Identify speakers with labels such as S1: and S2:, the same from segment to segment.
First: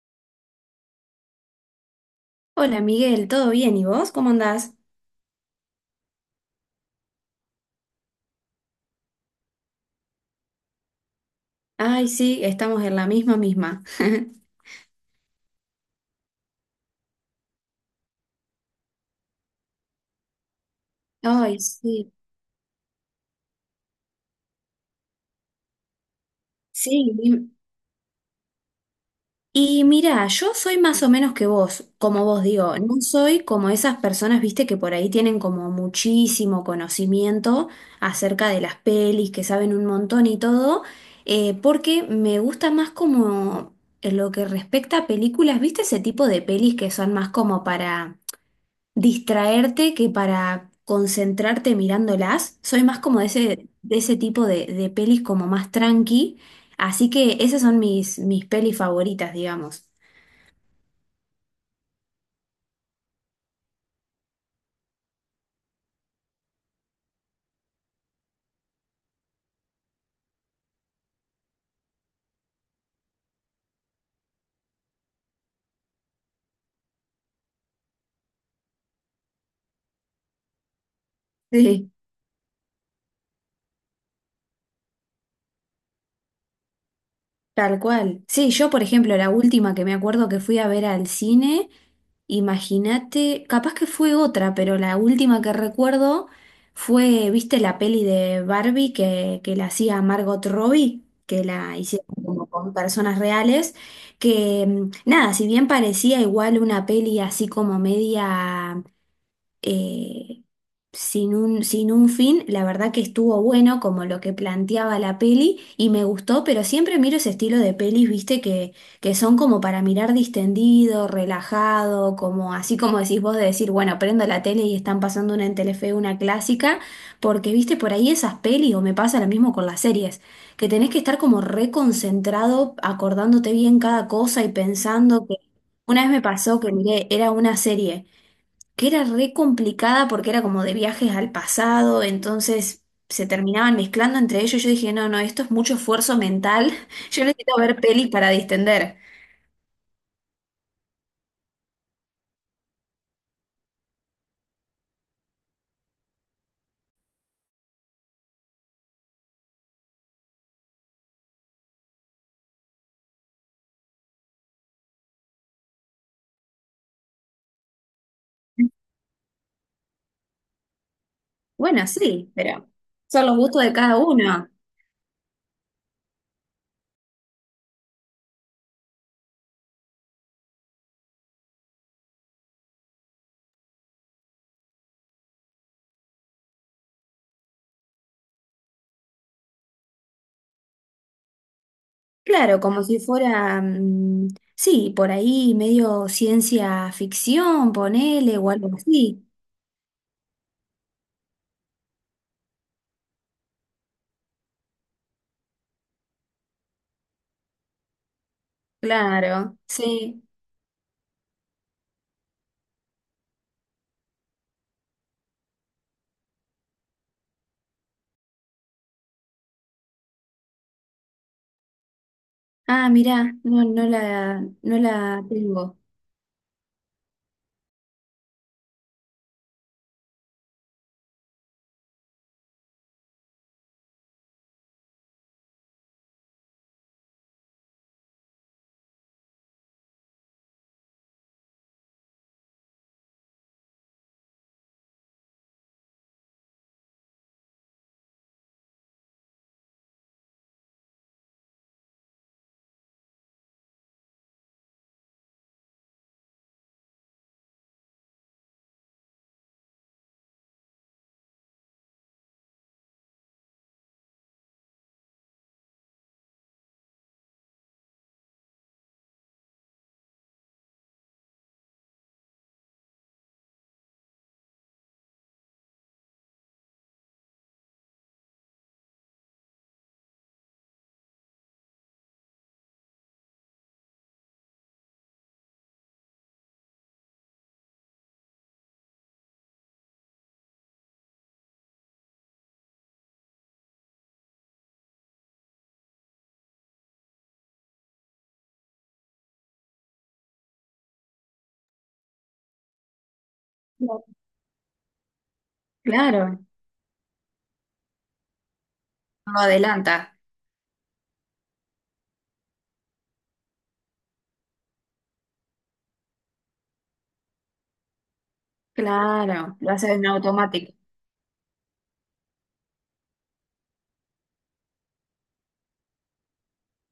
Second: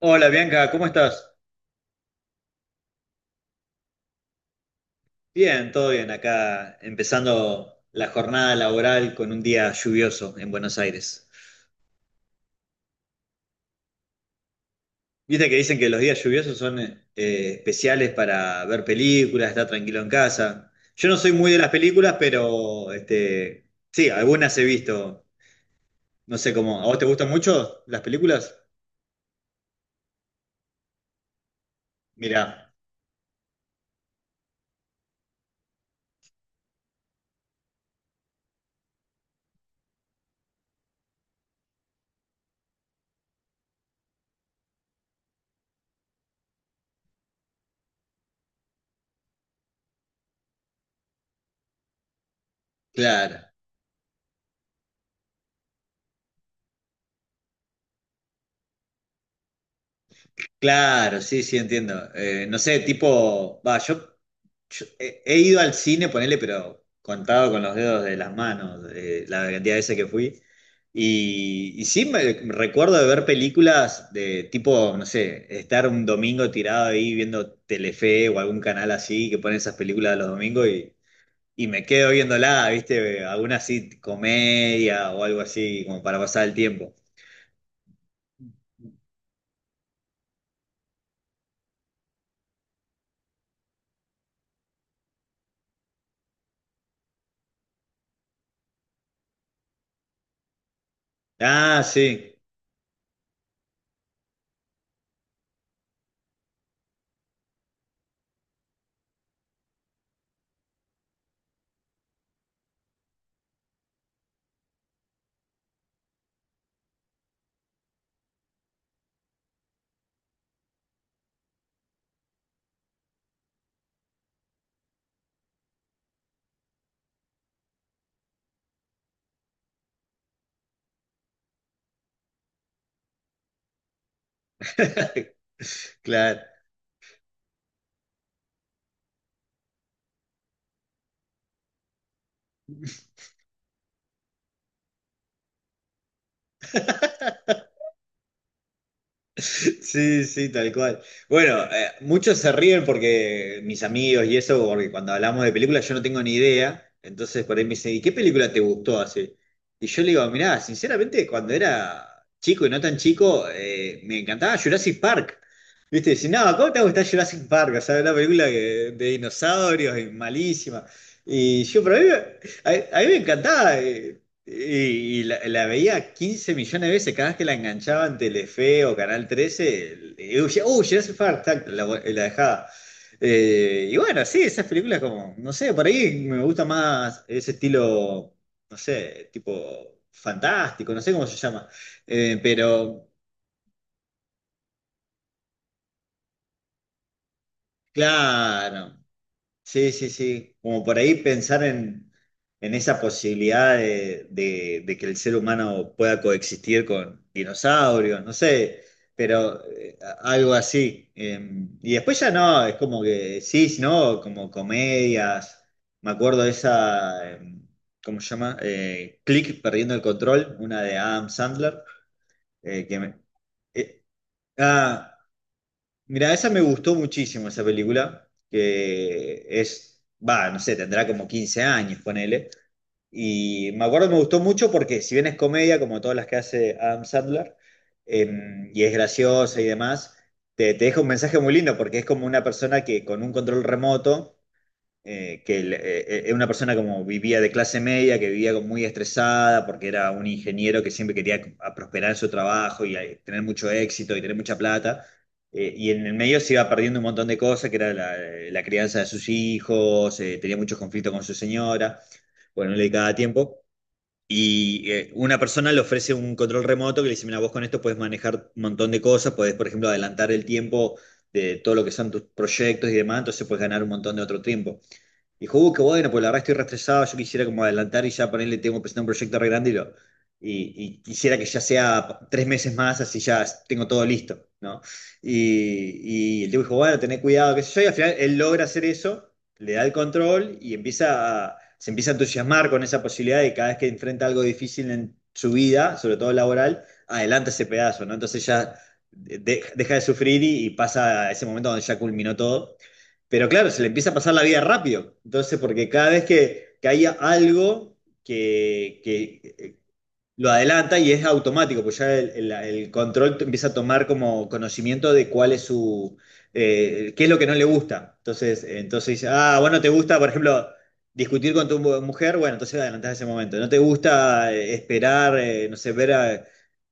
S1: Hola Bianca, ¿cómo estás?
S2: Hola Miguel, ¿todo bien? ¿Y vos? ¿Cómo andás?
S1: Bien, todo bien. Acá empezando la jornada laboral con un día lluvioso en Buenos Aires.
S2: Ay, sí, estamos en la misma misma.
S1: Viste que dicen que los días lluviosos son especiales para ver películas, estar tranquilo en casa. Yo no soy muy de
S2: Ay,
S1: las
S2: sí.
S1: películas, pero este, sí, algunas he visto. No sé cómo. ¿A vos te
S2: Sí.
S1: gustan
S2: Y,
S1: mucho las películas?
S2: y mira, yo soy más o menos que vos, como vos
S1: Mirá,
S2: digo, no soy como esas personas, viste, que por ahí tienen como muchísimo conocimiento acerca de las pelis, que saben un montón y todo, porque me gusta más como en lo que respecta a películas, viste, ese tipo de pelis que son más como para distraerte que para concentrarte mirándolas. Soy más como de
S1: claro.
S2: ese, de ese tipo de pelis como más tranqui. Así que esas son mis pelis favoritas, digamos.
S1: Claro, sí, sí, entiendo. No sé, tipo, va, yo he ido al cine, ponele, pero contado con los dedos de las manos, la cantidad de veces que fui. Y sí, me recuerdo de ver películas de tipo, no sé, estar un domingo tirado ahí viendo Telefe o algún canal así que pone esas películas de los domingos y me
S2: Sí,
S1: quedo viéndola, ¿viste? Alguna así, comedia o algo así, como para pasar el tiempo.
S2: tal cual. Sí, yo por ejemplo, la última que me acuerdo que fui a ver al cine. Imagínate, capaz que fue otra, pero la última que recuerdo fue, ¿viste la peli de Barbie que la hacía Margot Robbie? Que la
S1: Ah,
S2: hicieron
S1: sí,
S2: como con personas reales, que nada, si bien parecía igual una peli así como media eh, sin un fin, la verdad que estuvo bueno como lo que planteaba la peli y me gustó, pero siempre miro ese estilo de pelis, viste, que son como para mirar distendido, relajado, como así como decís vos de decir, bueno, prendo la tele y están pasando una en Telefe, una clásica, porque viste por ahí esas pelis, o me pasa lo mismo con las series, que tenés que estar como reconcentrado, acordándote bien cada cosa y pensando que... Una vez me
S1: claro.
S2: pasó que miré, era una serie que era re complicada porque era como de viajes al pasado, entonces se terminaban mezclando entre ellos. Yo dije, no, no, esto es mucho esfuerzo mental, yo necesito ver pelis para distender.
S1: Sí, sí, tal cual. Bueno, muchos se ríen porque mis amigos y eso, porque cuando hablamos de películas yo no tengo ni idea. Entonces por ahí me dicen, ¿y qué película te gustó así? Y yo le digo, mirá, sinceramente, cuando era chico y no tan chico, me encantaba Jurassic Park. ¿Viste? Dicen, no, ¿cómo te va a gustar Jurassic Park? O sea, una película de dinosaurios y malísima. Y yo,
S2: Bueno,
S1: pero a mí,
S2: sí, pero
S1: a mí me
S2: son los gustos de
S1: encantaba.
S2: cada
S1: eh,
S2: uno.
S1: y, y la veía 15 millones de veces, cada vez que la enganchaba en Telefe o Canal Trece y yo decía, uy, ya hace falta, la dejaba. Y bueno, sí, esas películas como, no sé, por ahí me gusta más ese estilo, no sé, tipo fantástico, no sé cómo se llama. Eh,
S2: Claro, como si
S1: pero,
S2: fuera, mm, sí, por ahí medio ciencia ficción, ponele, o algo
S1: claro.
S2: así.
S1: Sí, sí, sí. Como por ahí pensar en esa posibilidad de que el ser humano pueda coexistir con dinosaurios, no sé,
S2: Claro,
S1: pero
S2: sí.
S1: algo así. Y después ya no, es como que sí, ¿no? Como comedias. Me acuerdo de esa, ¿cómo se llama? Click, perdiendo el control, una de Adam Sandler. eh,
S2: Ah,
S1: que me-
S2: mirá, no, no
S1: eh,
S2: la, no
S1: ah,
S2: la tengo.
S1: Mira, esa me gustó muchísimo, esa película, que es, va, no sé, tendrá como 15 años, ponele. Y me acuerdo, me gustó mucho porque si bien es comedia, como todas las que hace Adam Sandler, y es graciosa y demás, te deja un mensaje muy lindo porque es como una persona que con un control remoto, una persona como vivía de clase media, que vivía como muy estresada porque era un ingeniero que siempre quería prosperar en su trabajo y tener mucho éxito y tener mucha plata. Y en el medio se iba perdiendo un montón de cosas, que era la crianza de sus hijos, tenía muchos conflictos con su señora, bueno, no le dedicaba tiempo. Y una persona le ofrece un control remoto que le dice, mira, vos con esto puedes manejar un montón de cosas, podés, por ejemplo, adelantar el tiempo de todo lo que son tus proyectos y demás, entonces puedes ganar un montón de otro tiempo. Dijo, qué bueno, pues la verdad estoy re estresado, yo quisiera como adelantar y ya ponerle, tengo que presentar un proyecto re grande y, y- y quisiera que ya sea 3 meses más, así ya tengo todo listo, ¿no? Y el tipo dijo, bueno, tené cuidado, qué sé yo, y al final él logra hacer eso, le da el control y empieza se empieza a entusiasmar con esa posibilidad de cada vez que enfrenta algo difícil en su vida, sobre todo laboral, adelanta ese pedazo, ¿no? Entonces ya deja de sufrir y pasa a ese momento donde ya culminó todo, pero claro, se le empieza a pasar la vida rápido. Entonces, porque cada vez
S2: Claro,
S1: que hay algo que,
S2: no
S1: que-
S2: adelanta.
S1: lo adelanta y es automático, pues ya el control empieza a tomar como conocimiento de cuál es su, qué es lo que no le gusta. Entonces, dice,
S2: Claro,
S1: ah,
S2: lo
S1: bueno, te
S2: haces en
S1: gusta, por ejemplo,
S2: automático.
S1: discutir con tu mujer, bueno, entonces adelantás ese momento. No te gusta esperar, no sé, ver a,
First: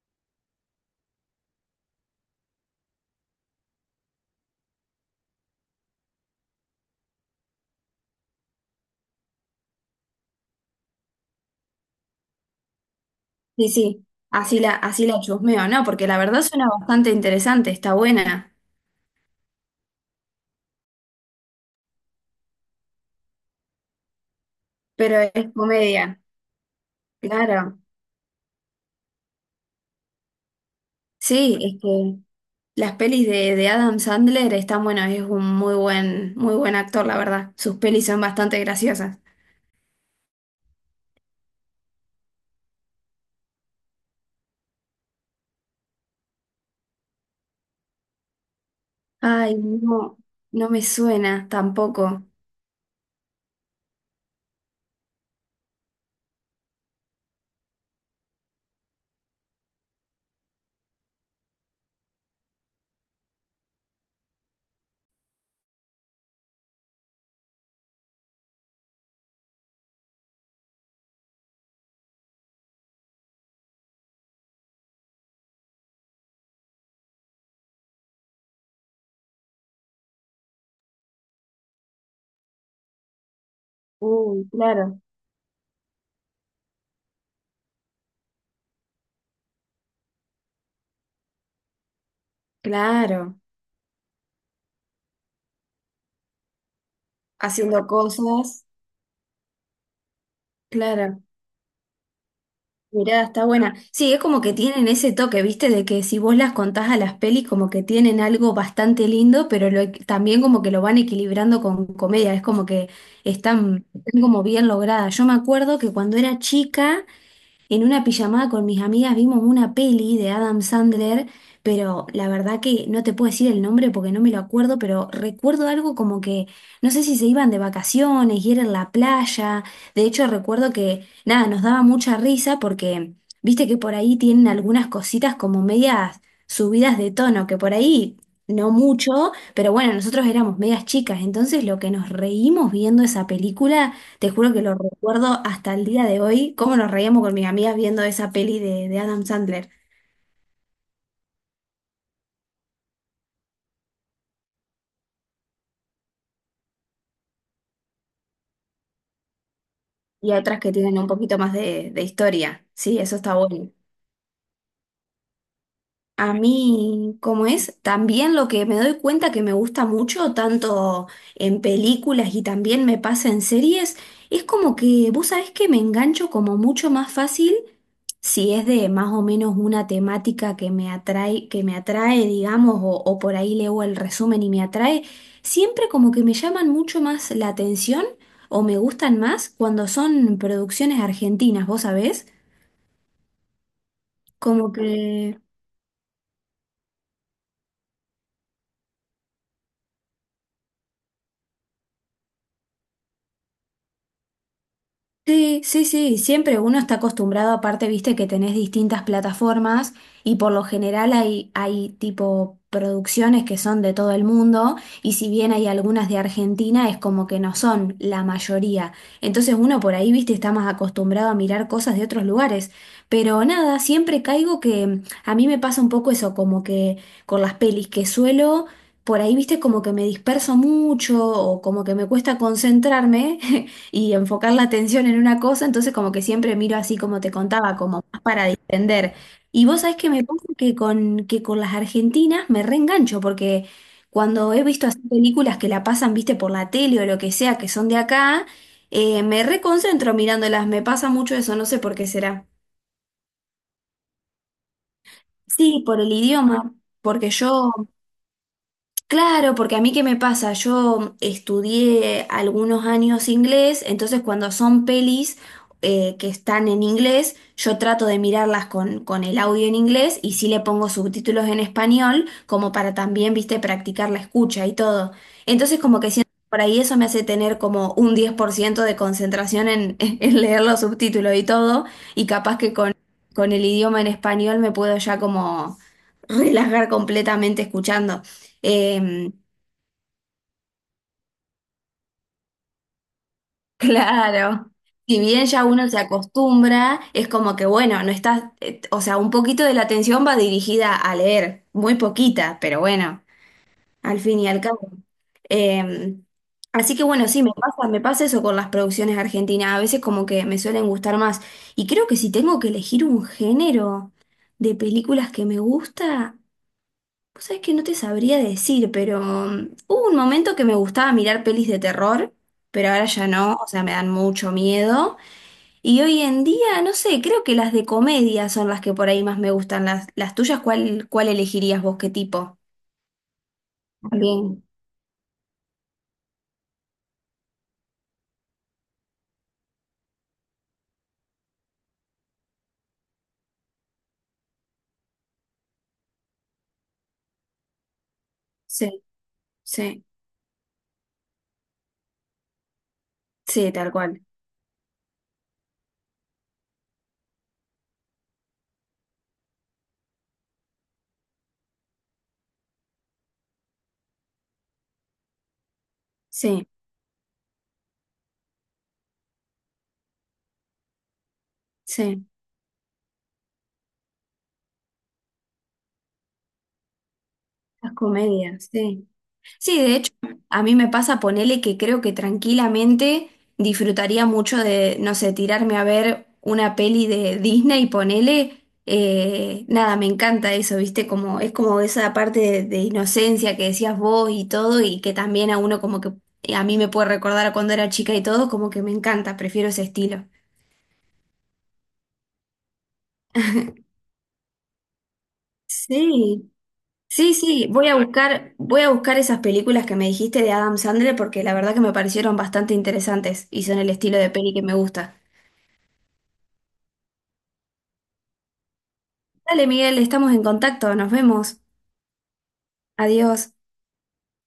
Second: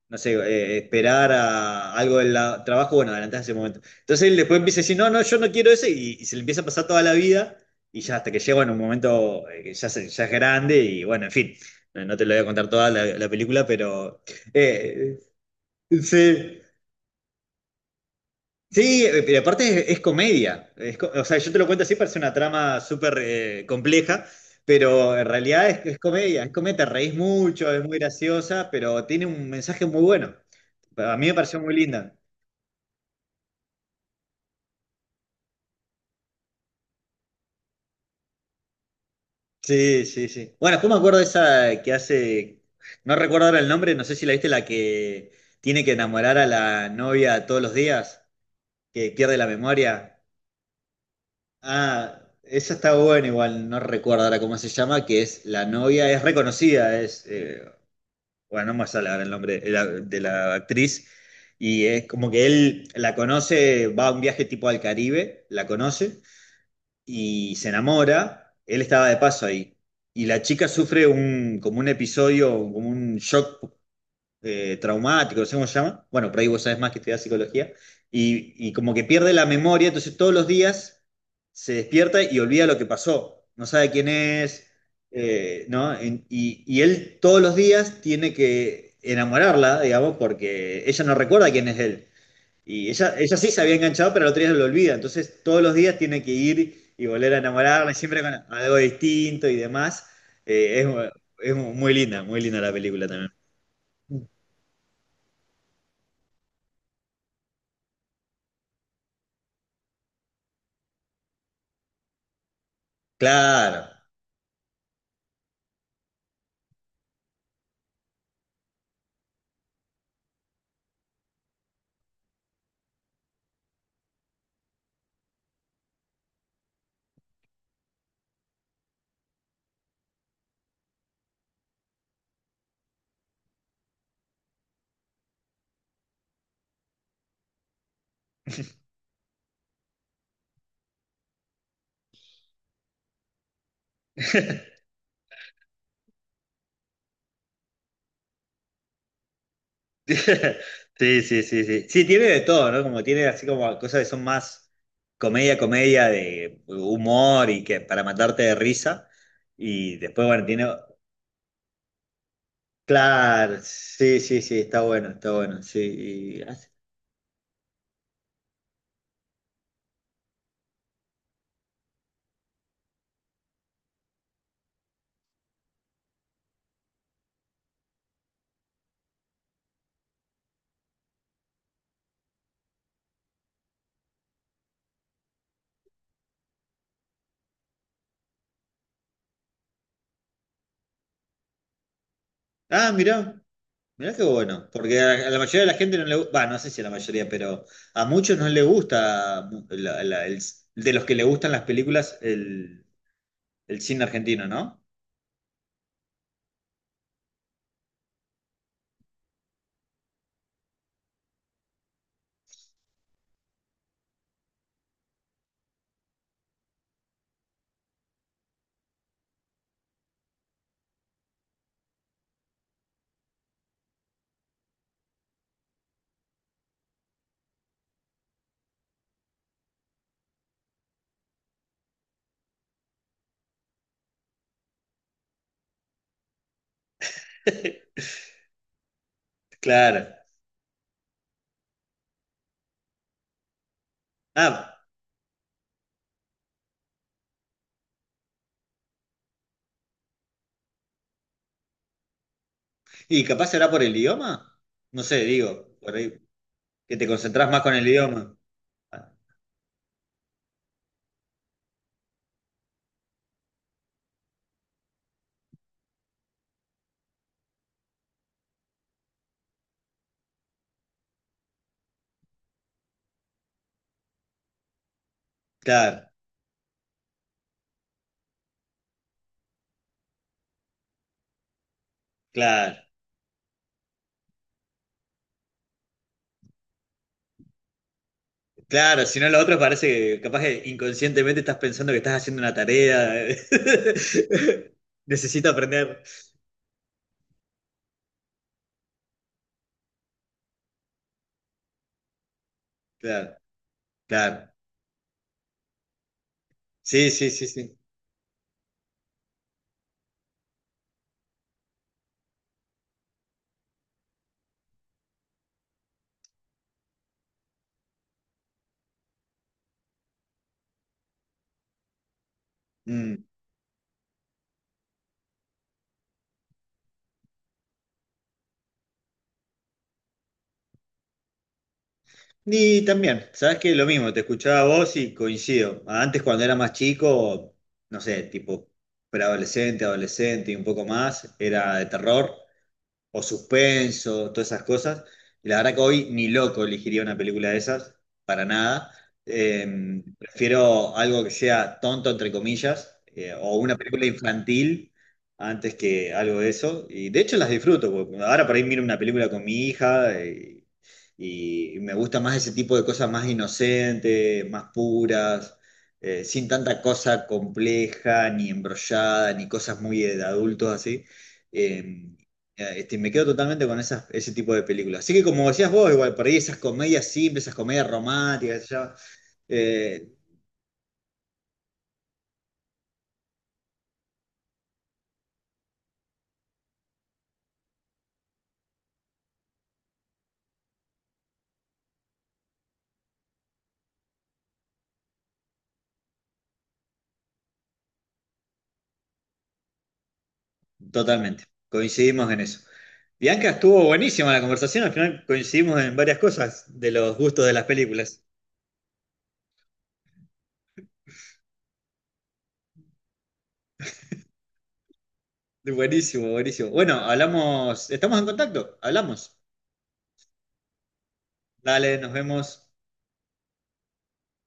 S1: no sé, esperar a algo del trabajo, bueno, adelantás ese momento. Entonces él después empieza a decir, no, no, yo no quiero eso y se le empieza a pasar toda la vida. Y ya hasta que llega en un momento que ya, ya es grande y bueno, en fin. No, no te lo voy a contar toda la película,
S2: Sí, sí,
S1: pero.
S2: así la, así
S1: eh,
S2: la chusmeo, ¿no? Porque la verdad
S1: sí.
S2: suena bastante interesante, está buena,
S1: Sí, pero aparte es comedia. Es o sea, yo te lo cuento así, parece una trama súper compleja, pero
S2: pero
S1: en
S2: es
S1: realidad es
S2: comedia,
S1: comedia. Es comedia, te reís mucho,
S2: claro.
S1: es muy graciosa, pero tiene un mensaje muy bueno. A mí me
S2: Sí,
S1: pareció muy
S2: es
S1: linda.
S2: que las pelis de Adam Sandler están buenas, es un muy buen actor, la verdad. Sus pelis son bastante graciosas.
S1: Sí, sí, sí. Bueno, después me acuerdo de esa que hace. No recuerdo ahora el nombre, no sé si la viste, la que tiene que enamorar a la novia todos los días, que pierde la
S2: Ay, no,
S1: memoria.
S2: no me suena
S1: Ah,
S2: tampoco.
S1: esa está buena, igual no recuerdo ahora cómo se llama, que es la novia, es reconocida, bueno, no me sale ahora el nombre de la actriz, y es como que él la conoce, va a un viaje tipo al Caribe, la conoce, y se enamora, él estaba de paso ahí, y la chica sufre como un episodio, como un shock traumático, no sé cómo se llama. Bueno, por ahí vos sabés más que estudiás psicología. Y como que pierde la memoria, entonces todos los días se despierta y olvida lo que pasó. No sabe quién
S2: Uy,
S1: es,
S2: claro.
S1: ¿no? Y él todos los días tiene que enamorarla, digamos, porque ella no recuerda quién es él. Y ella
S2: Claro,
S1: sí se había enganchado, pero el otro día lo olvida. Entonces todos los días tiene que ir y volver a
S2: haciendo
S1: enamorarla, siempre con
S2: cosas,
S1: algo distinto y demás. Eh, es,
S2: claro.
S1: es muy linda la película
S2: Mirá,
S1: también.
S2: está buena. Sí, es como que tienen ese toque, ¿viste? De que si vos las contás a las pelis, como que tienen algo bastante lindo, pero lo- también como que lo van equilibrando con comedia. Es como que están,
S1: Claro.
S2: están como bien logradas. Yo me acuerdo que cuando era chica. En una pijamada con mis amigas vimos una peli de Adam Sandler, pero la verdad que no te puedo decir el nombre porque no me lo acuerdo, pero recuerdo algo como que no sé si se iban de vacaciones y era en la playa. De hecho, recuerdo que nada, nos daba mucha risa porque viste que por ahí tienen algunas cositas como medias subidas de tono, que por ahí no mucho, pero bueno, nosotros éramos medias chicas, entonces lo que nos reímos viendo esa película. Te juro que lo recuerdo hasta el día de hoy, cómo nos reíamos con mis amigas viendo esa peli de Adam Sandler
S1: Sí, sí, sí, sí. Sí, tiene de todo, ¿no? Como tiene así como cosas que son más comedia, comedia de humor y que para matarte de risa. Y después,
S2: y
S1: bueno,
S2: otras
S1: tiene.
S2: que tienen un poquito más de historia. Sí, eso está
S1: Claro,
S2: bueno.
S1: sí, sí, sí, está bueno, está bueno. Sí.
S2: A
S1: y
S2: mí, cómo es, también lo que me doy cuenta que me gusta mucho, tanto en películas y también me pasa en series, es como que vos sabés que me engancho como mucho más fácil si es de más o menos una temática que me atrae, digamos, o, por ahí leo el resumen y me atrae, siempre como que me llaman mucho más la atención o me gustan más cuando son producciones argentinas, vos sabés,
S1: Ah, mirá, mirá qué bueno.
S2: como
S1: Porque a la
S2: que...
S1: mayoría de la gente no le gusta. No sé si a la mayoría, pero a muchos no le gusta de los que le gustan las películas el cine argentino, ¿no?
S2: Sí, sí, sí, siempre uno está acostumbrado, aparte, viste que tenés distintas plataformas y por lo general hay, tipo producciones que son de todo el mundo y si bien hay algunas de Argentina es como que no son la mayoría. Entonces uno por ahí, viste, está más acostumbrado a mirar cosas de otros lugares. Pero nada, siempre caigo que a mí me pasa un poco eso, como que con las pelis que suelo... Por ahí, viste, como que me disperso mucho o como que me cuesta concentrarme y enfocar la atención en una cosa, entonces como que siempre miro así como te contaba, como más para distender. Y vos sabés
S1: Claro.
S2: que me pasa que con, las argentinas me reengancho, porque cuando he
S1: Ah.
S2: visto así películas que la pasan, viste, por la tele o lo que sea, que son de acá, me reconcentro mirándolas, me pasa mucho eso, no sé por qué será.
S1: Y capaz será por el idioma. No sé, digo,
S2: Sí,
S1: por
S2: por el
S1: ahí,
S2: idioma,
S1: que te
S2: porque
S1: concentrás más
S2: yo
S1: con el idioma. Ah,
S2: Claro, porque a mí qué me pasa, yo estudié algunos años inglés, entonces cuando son pelis que están en inglés, yo trato de mirarlas con, el audio en inglés y sí le pongo subtítulos en español, como para también, viste, practicar la escucha y todo. Entonces como
S1: claro,
S2: que siento que por ahí eso me hace tener como un 10% de concentración en, en leer los subtítulos y todo, y capaz que
S1: claro,
S2: con, el idioma en español me puedo ya como relajar completamente escuchando.
S1: claro. Si no,
S2: Em,
S1: lo otro parece que capaz que inconscientemente estás pensando que estás haciendo una tarea.
S2: Claro. Si bien
S1: Necesito
S2: ya uno se
S1: aprender.
S2: acostumbra, es como que bueno, no estás, o sea, un poquito de la atención va dirigida a leer, muy poquita, pero bueno,
S1: Claro,
S2: al fin y
S1: claro.
S2: al cabo. Eh, Así que
S1: Sí,
S2: bueno,
S1: sí,
S2: sí,
S1: sí,
S2: me
S1: sí.
S2: pasa, me pasa eso con las producciones argentinas, a veces como que me suelen gustar más. Y creo que si tengo que elegir un género de películas que me gusta, vos sabés que no te sabría decir, pero hubo un momento que me gustaba mirar pelis de terror, pero ahora
S1: Mm.
S2: ya no, o sea, me dan mucho miedo. Y hoy en día, no sé, creo que las de comedia son las que por ahí más me gustan. Las tuyas, ¿cuál elegirías vos? ¿Qué tipo?
S1: Y también, ¿sabes qué? Lo mismo, te escuchaba
S2: También.
S1: a vos y coincido. Antes, cuando era más chico, no sé, tipo preadolescente, adolescente y un poco más, era de terror, o suspenso, todas esas cosas. Y la verdad que hoy ni loco elegiría una película de esas, para nada.
S2: Sí, sí,
S1: Prefiero algo que sea tonto, entre comillas, o
S2: sí,
S1: una
S2: tal
S1: película
S2: cual.
S1: infantil antes que algo de eso. Y de hecho las disfruto, porque ahora por ahí miro una película con mi hija. Y me gusta más ese tipo de cosas más inocentes, más puras, sin
S2: Sí,
S1: tanta cosa compleja, ni embrollada, ni cosas muy de adultos así. Eh,
S2: sí.
S1: me quedo totalmente con esas, ese tipo de películas. Así que como decías vos, igual, por ahí esas comedias simples, esas comedias
S2: Las
S1: románticas, qué
S2: comedias,
S1: sé yo,
S2: sí. Sí, de
S1: eh,
S2: hecho, a mí me pasa ponele que creo que tranquilamente disfrutaría mucho de, no sé, tirarme a ver una peli de Disney, ponele, nada, me encanta eso, ¿viste? Como, es como esa parte de inocencia que decías vos y todo, y que también a uno como que, a mí me puede recordar a cuando era chica y todo, como que me encanta, prefiero ese estilo.
S1: totalmente, coincidimos en eso. Bianca, estuvo buenísima la conversación, al final coincidimos en varias
S2: Sí.
S1: cosas de los
S2: Sí,
S1: gustos de las
S2: sí, voy a
S1: películas.
S2: buscar, voy a buscar esas películas que me dijiste de Adam Sandler porque la verdad que me parecieron bastante interesantes y son el estilo de peli que me gusta.
S1: Buenísimo, buenísimo. Bueno, hablamos, estamos en contacto, hablamos.
S2: Dale, Miguel, estamos en contacto, nos vemos.
S1: Dale, nos vemos.
S2: Adiós.